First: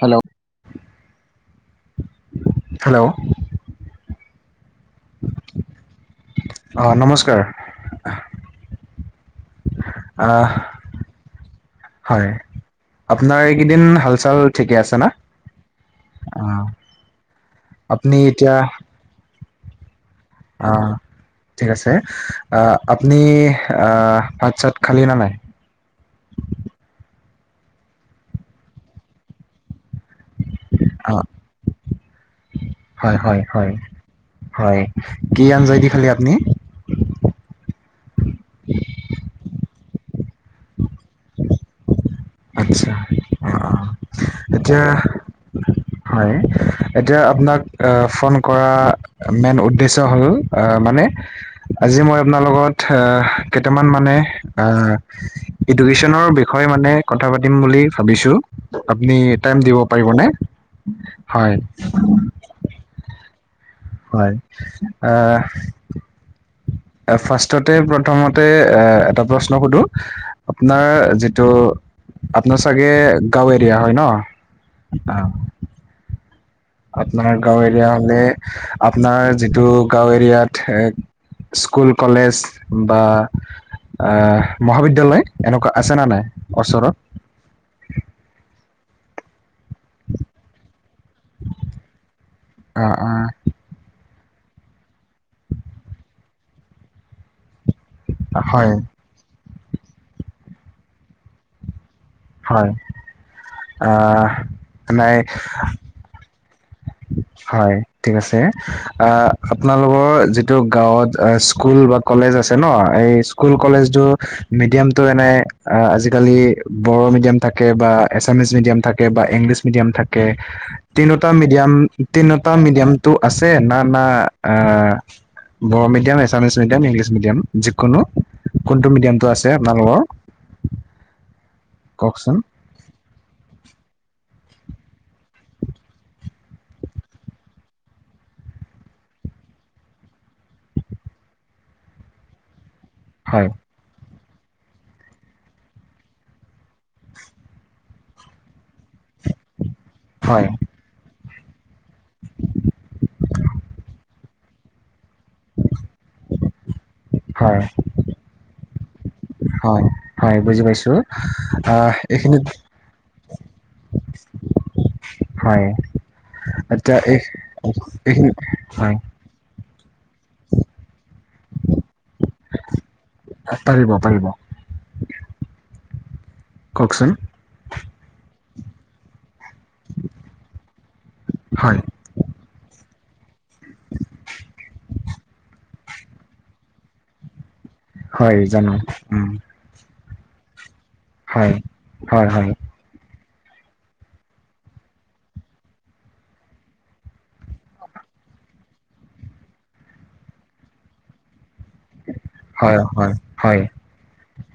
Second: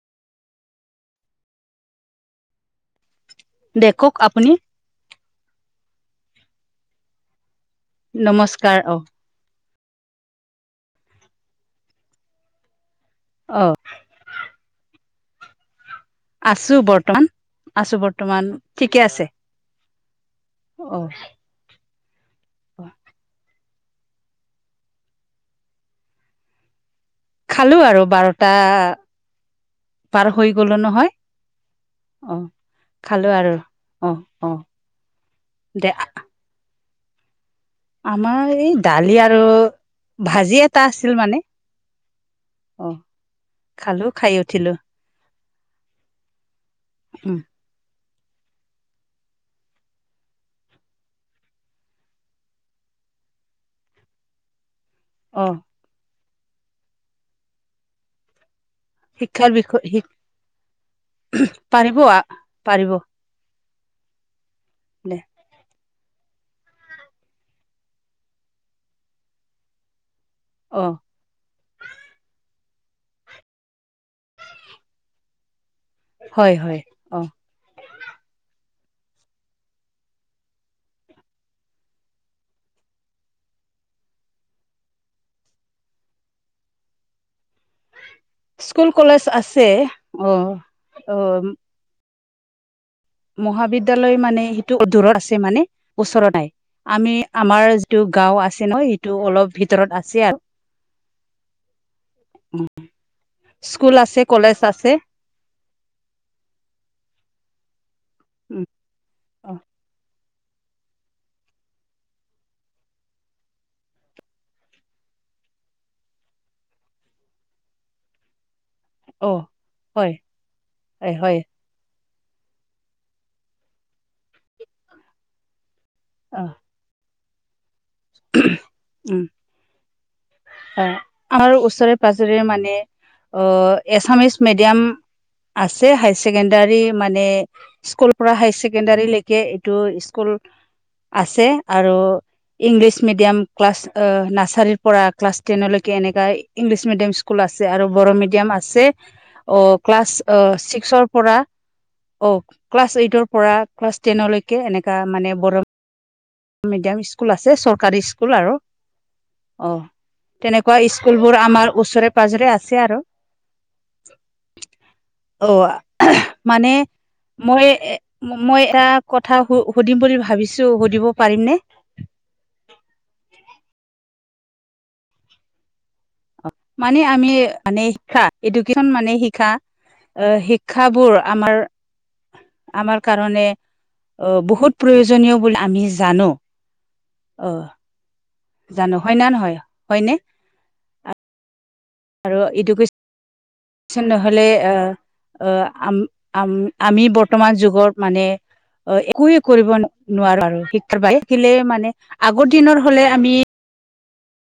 Hello, দেশক আপুনি অহ, নমস্কাৰ। নমস্কাৰ অ', আহ, হয়। আপোনাৰ এইকেইদিন হাল চাল -ঠিকে আছে না? অ আছো বৰ্তমান -আছো আপুনি বৰ্তমান ঠিকে আছে। অহ, অ ঠিক আছে অহ আপুনি আ ভাত চাত খালী না নাই? খালো আৰু বাৰটা বাৰ হৈ গ'লো অ নহয় অহ। হয় -হয় -হয় -হয় কি আঞ্জাইদি দে খালি আপনি? আমাৰ এই দালি আৰু ভাজি এটা আছিল মানে। আচ্ছা। অ অ খালো খাই উঠিলো এতিয়া হয় এতিয়া উম আপোনাক অহ ফোন কৰা মেইন উদ্দেশ্য হ'ল মানে আজি মই আপোনাৰ লগত কেইটামান মানে অ', অ এডুকেশ্বনৰ বিষয়ে মানে কথা পাতিম বুলি ভাবিছো। আপনি শিক্ষাৰ টাইম দিব বিষয় শ পাৰিবনে? হয়। পাৰিব আ পাৰিব। হয়, দে আহ ফাৰ্ষ্টতে প্ৰথমতে এ এটা প্ৰশ্ন সোধো? অ আপোনাৰ যিটো আপোনাৰ চাগে গাওঁ এৰিয়া হয় ন' অহ। হয় হয় অ আপোনাৰ গাঁও এৰিয়া হলে আপোনাৰ যিটো গাঁও এৰিয়াত স্কুল কলেজ বা। আহ মহাবিদ্যালয় এনেকুৱা আছে না নাই ওচৰত। স্কুল কলেজ আছে অ অ। অ', অ', মহাবিদ্যালয় মানে সেইটো দূৰত আছে মানে ওচৰত নাই আমি। আমাৰ যিটো গাও আছে হয়, ন সিটো অলপ ভিতৰত আছে আৰু। হয়। স্কুল আছে আহ কলেজ আছে। নাই হয় ঠিক আছে উম আ অ আপোনালোকৰ যি। এইটো গাঁৱত অ স্কুল বা কলেজ আছে ন এই স্কুল কলেজ বুৰ মিডিয়ামতটো এনে অ আজিকালি বড়ো মিডিয়াম থাকে বা এছামিছ মিডিয়াম। থাকে বা অ ইংলিছ মিডিয়াম হয় থাকে হয় তিনিটা হয় ম। তিটা মিডিয়ামটো আছে না না আ। বডো মিডিয়াম অ এছামিছ মিডিয়াম ইংলিছ মিডিয়াম যিকোনো কোনটো উম মিডিয়ামটো আছে আপোনালোকৰ। হয়, আমাৰ ওচৰে- কওকচোন পাজৰে মানে অ', এছামিচ মিডিয়াম আছে হাই ছেকেণ্ডাৰী মানে স্কুল পৰা হাই ছেকেণ্ডাৰী লেইকে এইটো স্কুল আছে আৰু ইংলিছ মিডিয়াম হয় ক্লাছ অহ নাৰ্চাৰীৰ পৰা ক্লাছ টেনলৈকে এনেকুৱা ইংলিছ মিডিয়াম স্কুল আছে আৰু বড়ো মিডিয়াম আছে। অহ, ক্লাছ হয় অহ ছিক্সৰ পৰা অহ, ক্লাছ এইটৰ পৰা ক্লাছ টেনলৈকে এনেকা মানে বৰ মিডিয়াম স্কুল আছে হয় চৰকাৰী স্কুল আৰু। অ হয় হয় বুজি তেনেকুৱা পাইছো স্কুলবোৰ আমাৰ আহ ওচৰে এইখিনিত পাজৰে আছে আৰু। [inaudible] [inaudible] অ মানে এতিয়া এই মই এইখিনি মই এটা হয় কথা। সুধিম বুলি ভাবিছো সুধিব পাৰিম নে। পাৰিব পাৰিব। মানে কওকচোন আমি মানে শিক্ষা এডুকেশচন মানে শিকা। এ শিক্ষাবোৰ আমাৰ হয়। আমাৰ। কাৰণে আহ বহুত প্ৰয়োজনীয় বুলি আমি জানো আহ। হয় জানো হয় না উম, নহয় হয়নে। হয়। হয় আৰু হয় এডুকেশ্যন। [inaudible] চন নহলে আহ আহ আম আম আমি বৰ্তমান যুগৰ মানে। অ একোৱে কৰিব নোৱাৰো আৰু শিক্ষাৰ ব শিকিলে মানে। মে আগৰ হয় দিনৰ হলে হয় আমি। হয়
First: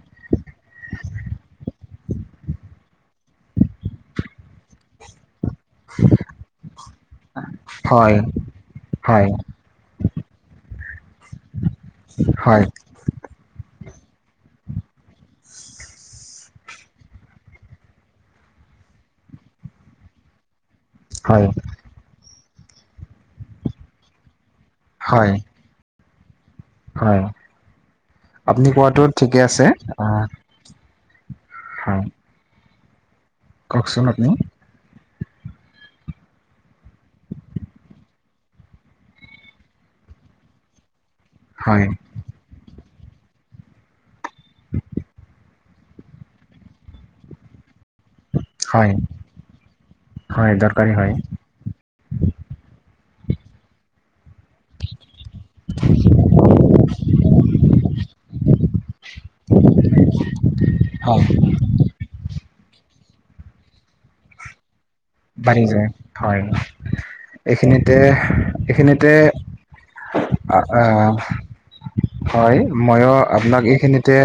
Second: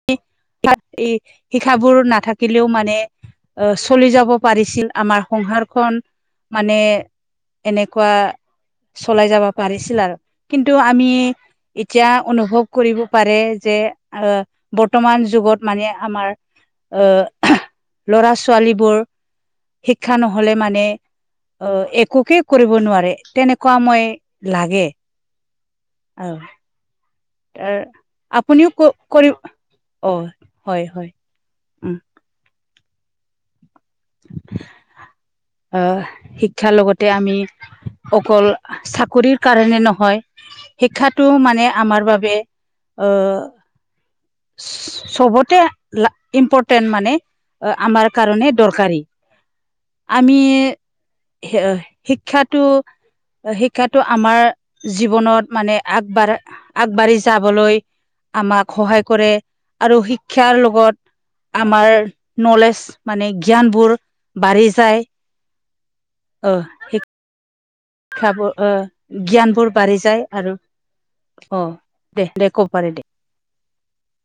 শিক্ষাবোৰ নাথাকিলেও মানে। অ চলি যাব পাৰিছিল আমাৰ। সংহাৰখন মানে এনেকুৱা। হয় চলাই হয় যাব পাৰিছিল আৰু কিন্তু আমি এতিয়া অনুভৱ হয় কৰিব পাৰে যে। অ। বৰ্তমান যুগত মানে আমাৰ আহ লৰা ছোৱালীবোৰ। শিক্ষা নহলে মানে হয় অ একোকে কৰিব নোৱাৰে তেনেকুৱা মই। লাগে হয় আহ। হয় তাৰ আপুনি আপুনিও ক কোৱাটো কৰি ঠিকে আছে অ আহ হয় হয়। উম হয়। কওকচোন আপনি। আহ শিক্ষাৰ লগতে আমি অকল চাকৰিৰ কাৰণে নহয়। শিক্ষাটো মানে হয় আমাৰ বাবে আহ। চবতে লা ইম্পৰটেণ্ট মানে। আমাৰ কাৰণে হয় দৰকাৰী। আমি হয় দৰকাৰী হয় শিক্ষাটো শিক্ষোটো আমাৰ জীৱনত মানে আগবাঢ় আগবাঢ়ি যাবলৈ আমাক সহায় কৰে আৰু শিক্ষাৰ লগত হয় আমাৰ নলেজ মানে জ্ঞান বোৰ বাঢ়ি যায় বাঢ়ি যায় হয় আহ এইখিনিতে শিক্ষাবোৰ আহ এইখিনিতে জ্ঞানবোৰ বাঢ়ি যায় আৰু আ- আহ, অ দে দে হয় ক'ব পাৰে দে ময়ো আপোনাক এইখিনিতে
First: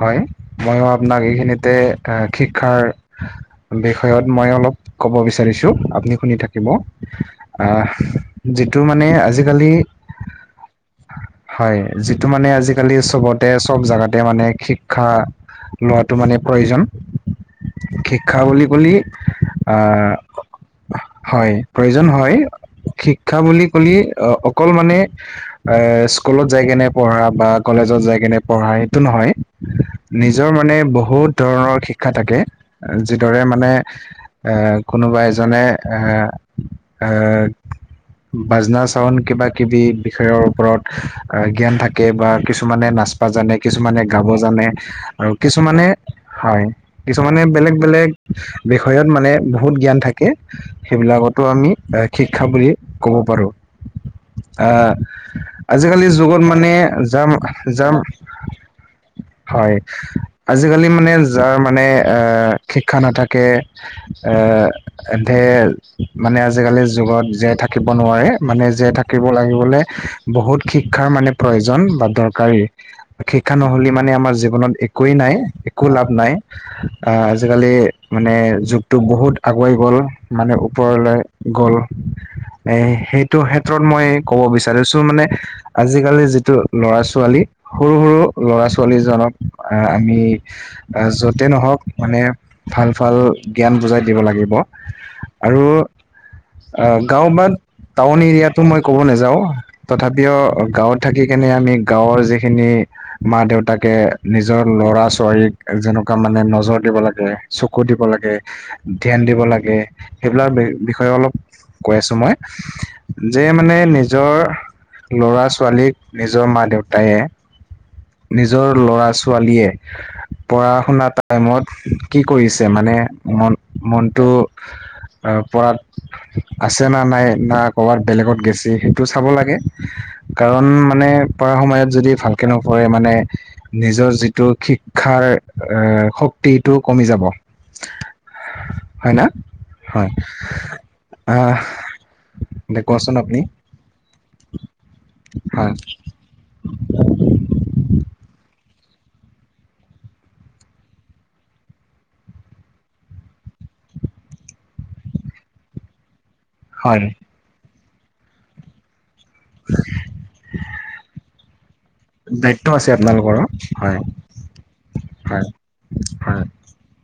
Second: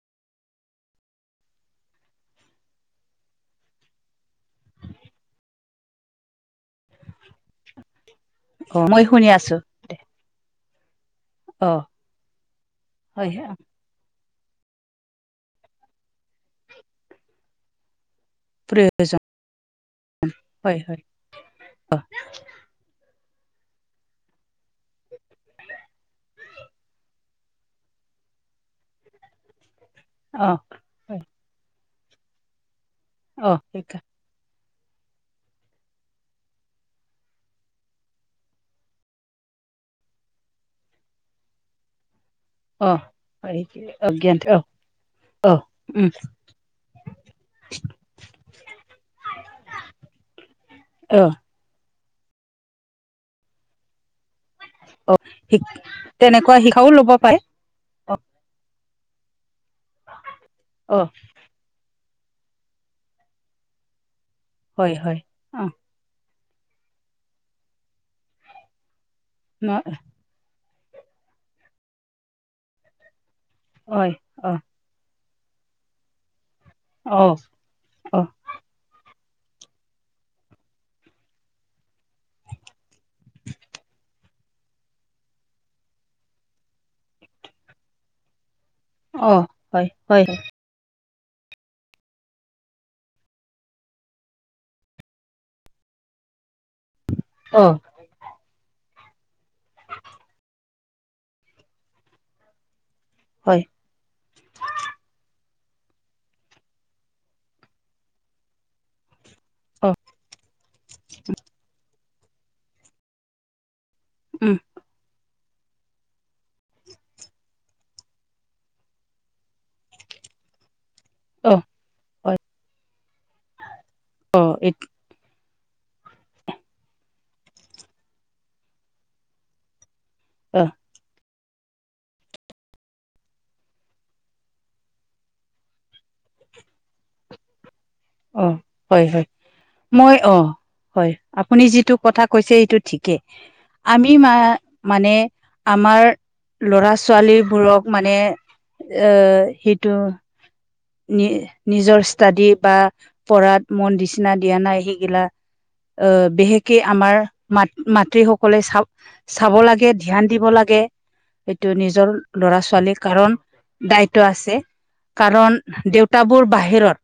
হয় ময়ো আপোনাক এইখিনিতে এ শিক্ষাৰ বিষয়ত মই অলপ ক'ব বিচাৰিছো আপুনি শুনি থাকিব আহ যিটো অ মই মানে শুনি আছো আজিকালি দে অ হয় যিটো মানে আজিকালি হয় চবতে চব জাগাত মানে শিক্ষা লোৱাটো মানে প্ৰয়োজন শিক্ষা বুলি অ কলে প্ৰয়োজন হয় প্ৰজন হয়। শিক্ষা বুলি ক'লে অ অকল মানে এ স্কুলত যাই কেনে পঢ়া বা কলেজত যায়। কেনে পঢ়া সেইটো নহয়। নিজৰ অ মানে হয় বহুত ধৰণৰ শিক্ষা থাকে যিদৰে অ মানে শিক্ষা অ কোনোবা এজনে অ অ। বাজনা চাউণ্ড কিবা কিবি বিষয়ৰ ওপৰত জ্ঞান থাকে বা কিছুমানে অ নাচবা জানে হেৰি কিছুমানে গাব অজ্ঞান অ জানে আৰু অ কিছুমানে উম হয় কিছুমানে বেলেগ বেলেগ বিষয়ত মানে বহুত জ্ঞান থাকে অ সেইবিলাকতো আমি শিক্ষা বুলি ক'ব পাৰো আ অ শ আজিকালিৰ যুগত তেনেকুৱা মানে শিক্ষাও ল'ব পাৰে যাম-যাম অ হয় আজিকালি অ মানে যাৰ মানে এ শিক্ষা নাথাকে এ হয় হয় এতে অ মানে আজিকালি যুগত জীয়াই থাকিব নোৱাৰে মানে জীয়াই থা থাকিব ন লাগিবলে বহুত শিক্ষাৰ মানে প্ৰয়োজন বা দৰকাৰী শিক্ষা নহলে মানে হয় আমাৰ অ জীৱনত একোৱেই নাই একো লাভ নাই অ আহ আজিকালি অ মানে তো বহুত আগুৱাই গ'ল মানে ওপৰলৈ গ'ল এ সেইটো ক্ষেত্ৰত মই কব বিচাৰিছো মানে আজিকালি যিটো ল'ৰা ছোৱালী সৰু সৰু ল'ৰা ছোৱালী ছলীজনক অ হয় আমি হয় য'তে নহওক মানে ভাল ভাল জ্ঞান বুজাই দিব লাগিব আৰু আ গাঁও বা অ টাউন এৰিয়াটো মই ক'ব নেযাওঁ তথাপিও গাঁৱত থাকি কেনে আমি গাঁৱৰ যিখিনি মা হয় দেউতাকে নিজৰ ল'ৰা ছোৱালীক যেনেকোৱা মানে নজৰ দিব লাগে চকু দিব লা গে ধ্যান দিব লাগে অ সেইবিলাক বিষয়ে অলপ কৈ আছে মই যে মানে নিজৰ উম লৰা ছোৱালীক নিজৰ মা দেউতায়ে নিজৰ ল'ৰা ছোৱালীয়ে পঢ়া শুনাত অ টাইমত কি কৰিছে মানে মন মনটো অ পঢ়াত আছে না নাই না ক'ৰবাত বেলেগত গেছে সেইটো চাব লাগে অ কাৰণ মানে পঢ়া সময়ত যদি ভালকে নপঢ়ে মানে নিজৰ যিটো শিক্ষাৰ এ শক্তিটো কমি যাব অ হয় হয় হয় মই অ হয় আহ আপুনি যিটো কথা কৈছে সেইটো দে কোৱাচোন ঠিকে আপুনি আমি মা মানে হয় আমাৰ লৰা ছোৱালীবোৰক মানে অ সেইটো নি নিজৰ ষ্টাডি বা পঢ়াত মন দিচি না দিয়া নাই সেইগিলা আহ বিশেষকে হয় আমাৰ মাত মাতৃ সকলে চাওক চাব লাগে ধ্যান দিব লাগে এইটো নিজৰ ল'ৰা দায়িত্ব আছে ছোৱালীৰ কাৰণ আপোনালোকৰো হয় দায়িত্ব আছে হয় কাৰণ দেউতাবোৰ হয় বাহিৰত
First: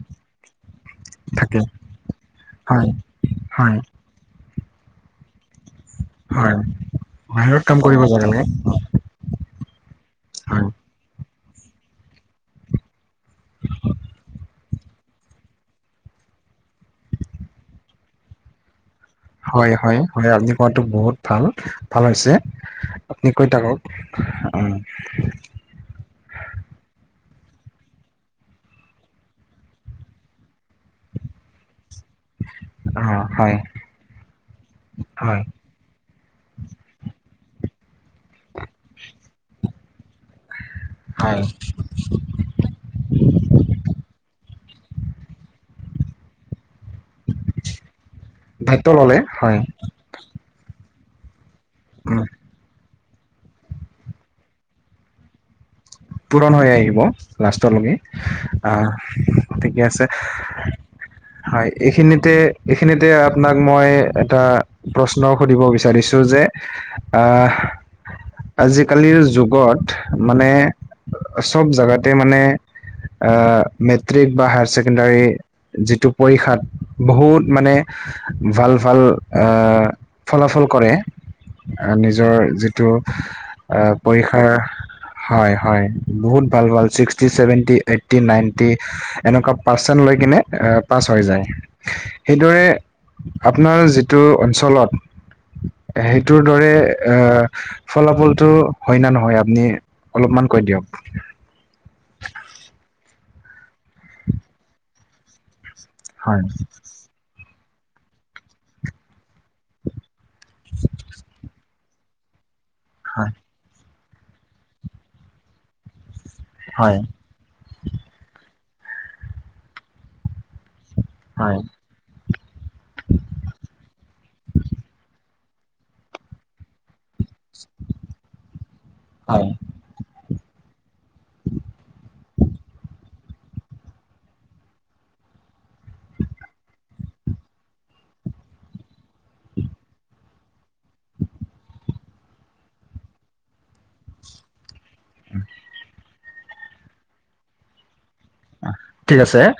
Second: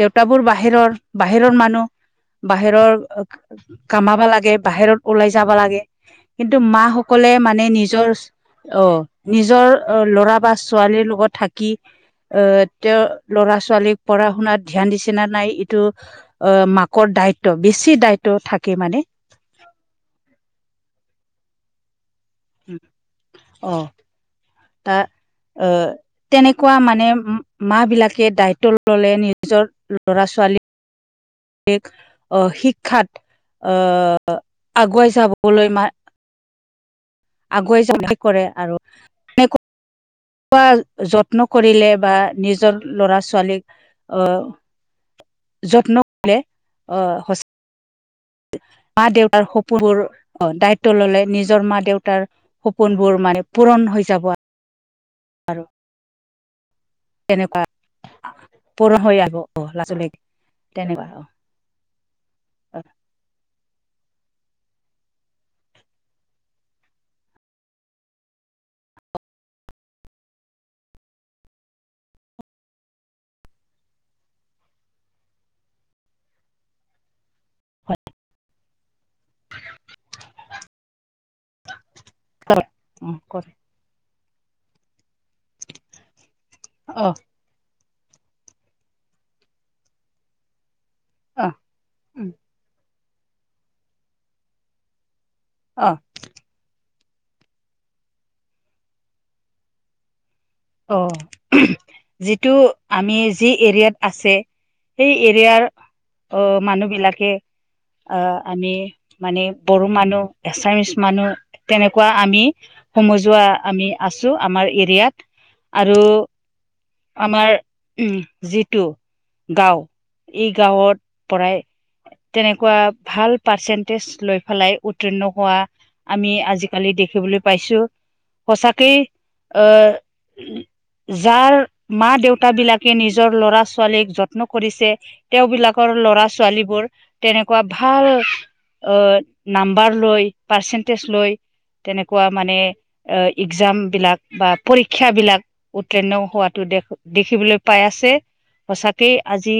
দেউতাবোৰ বাহিৰৰ বাহিৰৰ থাকে মানুহ হয় বাহিৰৰ হয় কামাবা লাগে বাহিৰত ওলাই যাবা লাগে। কিন্তু হয় মা সকলে বাহিৰত মানে কাম কৰিব যাব নিজৰ- লাগে অ নিজৰ অ ল'ৰা বা হয় ছোৱালীৰ লগত থাক- কি এ তেওঁ ল'ৰা ছোৱালীক পঢ়া শুনাত ধ্যান দিছে না নাই এইটো অ মাকৰ দায়িত্ব বেছি দায়িত্ব থাকে মানে। হয় হয় হয় আপুনি কোৱাটো বহুত ভাল ভাল হৈছে। আপুনি কৈ থাকক অহ অ তা অহ তেনেকুৱা মানে। মা বিলাকে দায়িত্ব ল'লে নিজৰ ল'ৰা ছোৱালীক অহ অ, শিক্ষাত হয় অহ আগুৱাই হয় যাবলৈ মাৰ- আগুৱাই যাম কি কৰে আৰু হয় যত্ন কৰিলে বা নিজৰ লৰা ছোৱালীক অহ যত্ন ললে অহ সচ- দায়িত্ব মা ল'লে দেউতাৰ হয় সপোনোৰ দায়ি তললে নিজৰ মা উম। দেউতাৰ সপোনবোৰ মানে পূৰণ হৈ যাব- আৰু পূৰণ হৈ আহিব- হ'ব তেনেকুৱা লাষ্টৰ লৈকে পূৰণ হৈ আহিব অ আহ ঠিকে আছে- লাজলৈকে তেনেকুৱা অ হয় এইখিনিতে এইখিনিতে আপোনাক মই এটা প্ৰশ্ন সুধিব বিচাৰিছোঁ যে আহ- আজিকালিৰ যুগত মানে চব জেগাতে মানে মেট্ৰিক বা হায়াৰ ছেকেণ্ডাৰী যিটো পৰীক্ষাত বহুত মানে ভাল ভাল আহ ফলাফল কৰে। নিজৰ যিটো কৰে আহ পৰী- হয় হয় বহুত ভাল ভাল অ ছিক্সটি ছেভেনটি এইটি নাইণ্টি এনেকুৱা পাৰ্চেণ্ট লৈ কিনে আহ পাছ হৈ অ যায় সেইদৰে আপোনাৰ যিটো অঞ্চলত অ সেইটোৰ দৰে এ ফলাফলতটো হয় ন নহয় আপুনি অলপমান কৈ অ দিয়ক? যিটো আমি যি এৰিয়াত আছে সেই এৰিয়াৰ হয় অ মানুহ বিলাকে আহ আমি মানে বড়ো মানুহ এছামিচ মানুহ তেনেকুৱা আমি হয় সমজোৱা আমি আছোঁ আমাৰ এৰিয়াত আৰু হয় আমাৰ উম যিটো গাওঁ এই গাঁৱত পৰাই হয় তেনেকুৱা ভাল পাৰ্চেন্টেজ লৈ পেলাই উত্তীৰ্ণ হোৱা আমি আজিকালি দেখিবলৈ পাইছোঁ। সঁচাকেই হয় অহ যাৰ মা দেউতা বিলাকে নিজৰ লৰা ছোৱালীক যত্ন কৰিছে তেওঁ বিলাকৰ ল'ৰা ছোৱালীবোৰ তেনেকুৱা ভাল অহ নাম্বাৰ লৈ পাৰ্চেন্টেজ লৈ তেনেকুৱা মানে এক্সাম বিলাক বা পৰীক্ষাবলাক উত্তীৰ্ণ হোৱাত টো দেখ দেখিবলৈ পাই আছে সঁচাকেই ঠিক আছে আজি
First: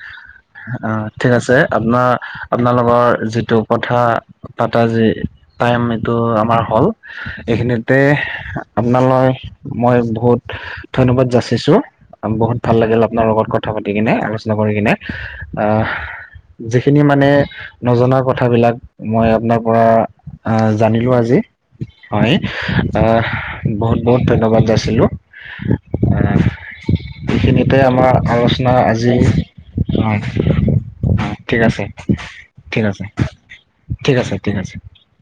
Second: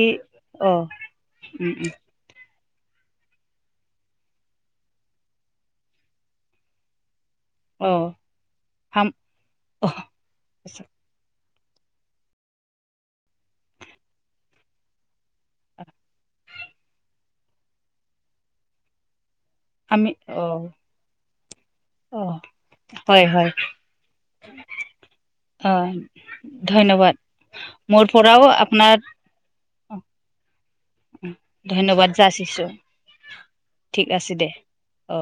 অ আহ ঠিক আছে উম উম আপোনাৰ আপোনালোকৰ যিটো কথা পাতা যে টাইম এইটো আমাৰ হ'ল। অ এইখিনিতে হাম আপোনালৈ অ মই বহুত ধন্যবাদ জাছ- ছো বহুত ভাল লাগিল আপোনাৰ লগত কথা পাতি কিনে আলোচনা কৰি কিনে আহ- যিখিনি মানে নজনা কথাবিলাক মই আপোনাৰ পৰা আমি অ জানিলোঁ আজি অ হয় আহ হয় হয় বহুত বহুত ধন্যবাদ যাচিলোঁ। অ ধন্যবাদ মোৰ পৰাও- আনা আপোনাৰ আজি- অ ঠিক আছে ধন্যবাদ যাচিছো ঠিক আছে- ঠিক আছে ঠিক আছে- অ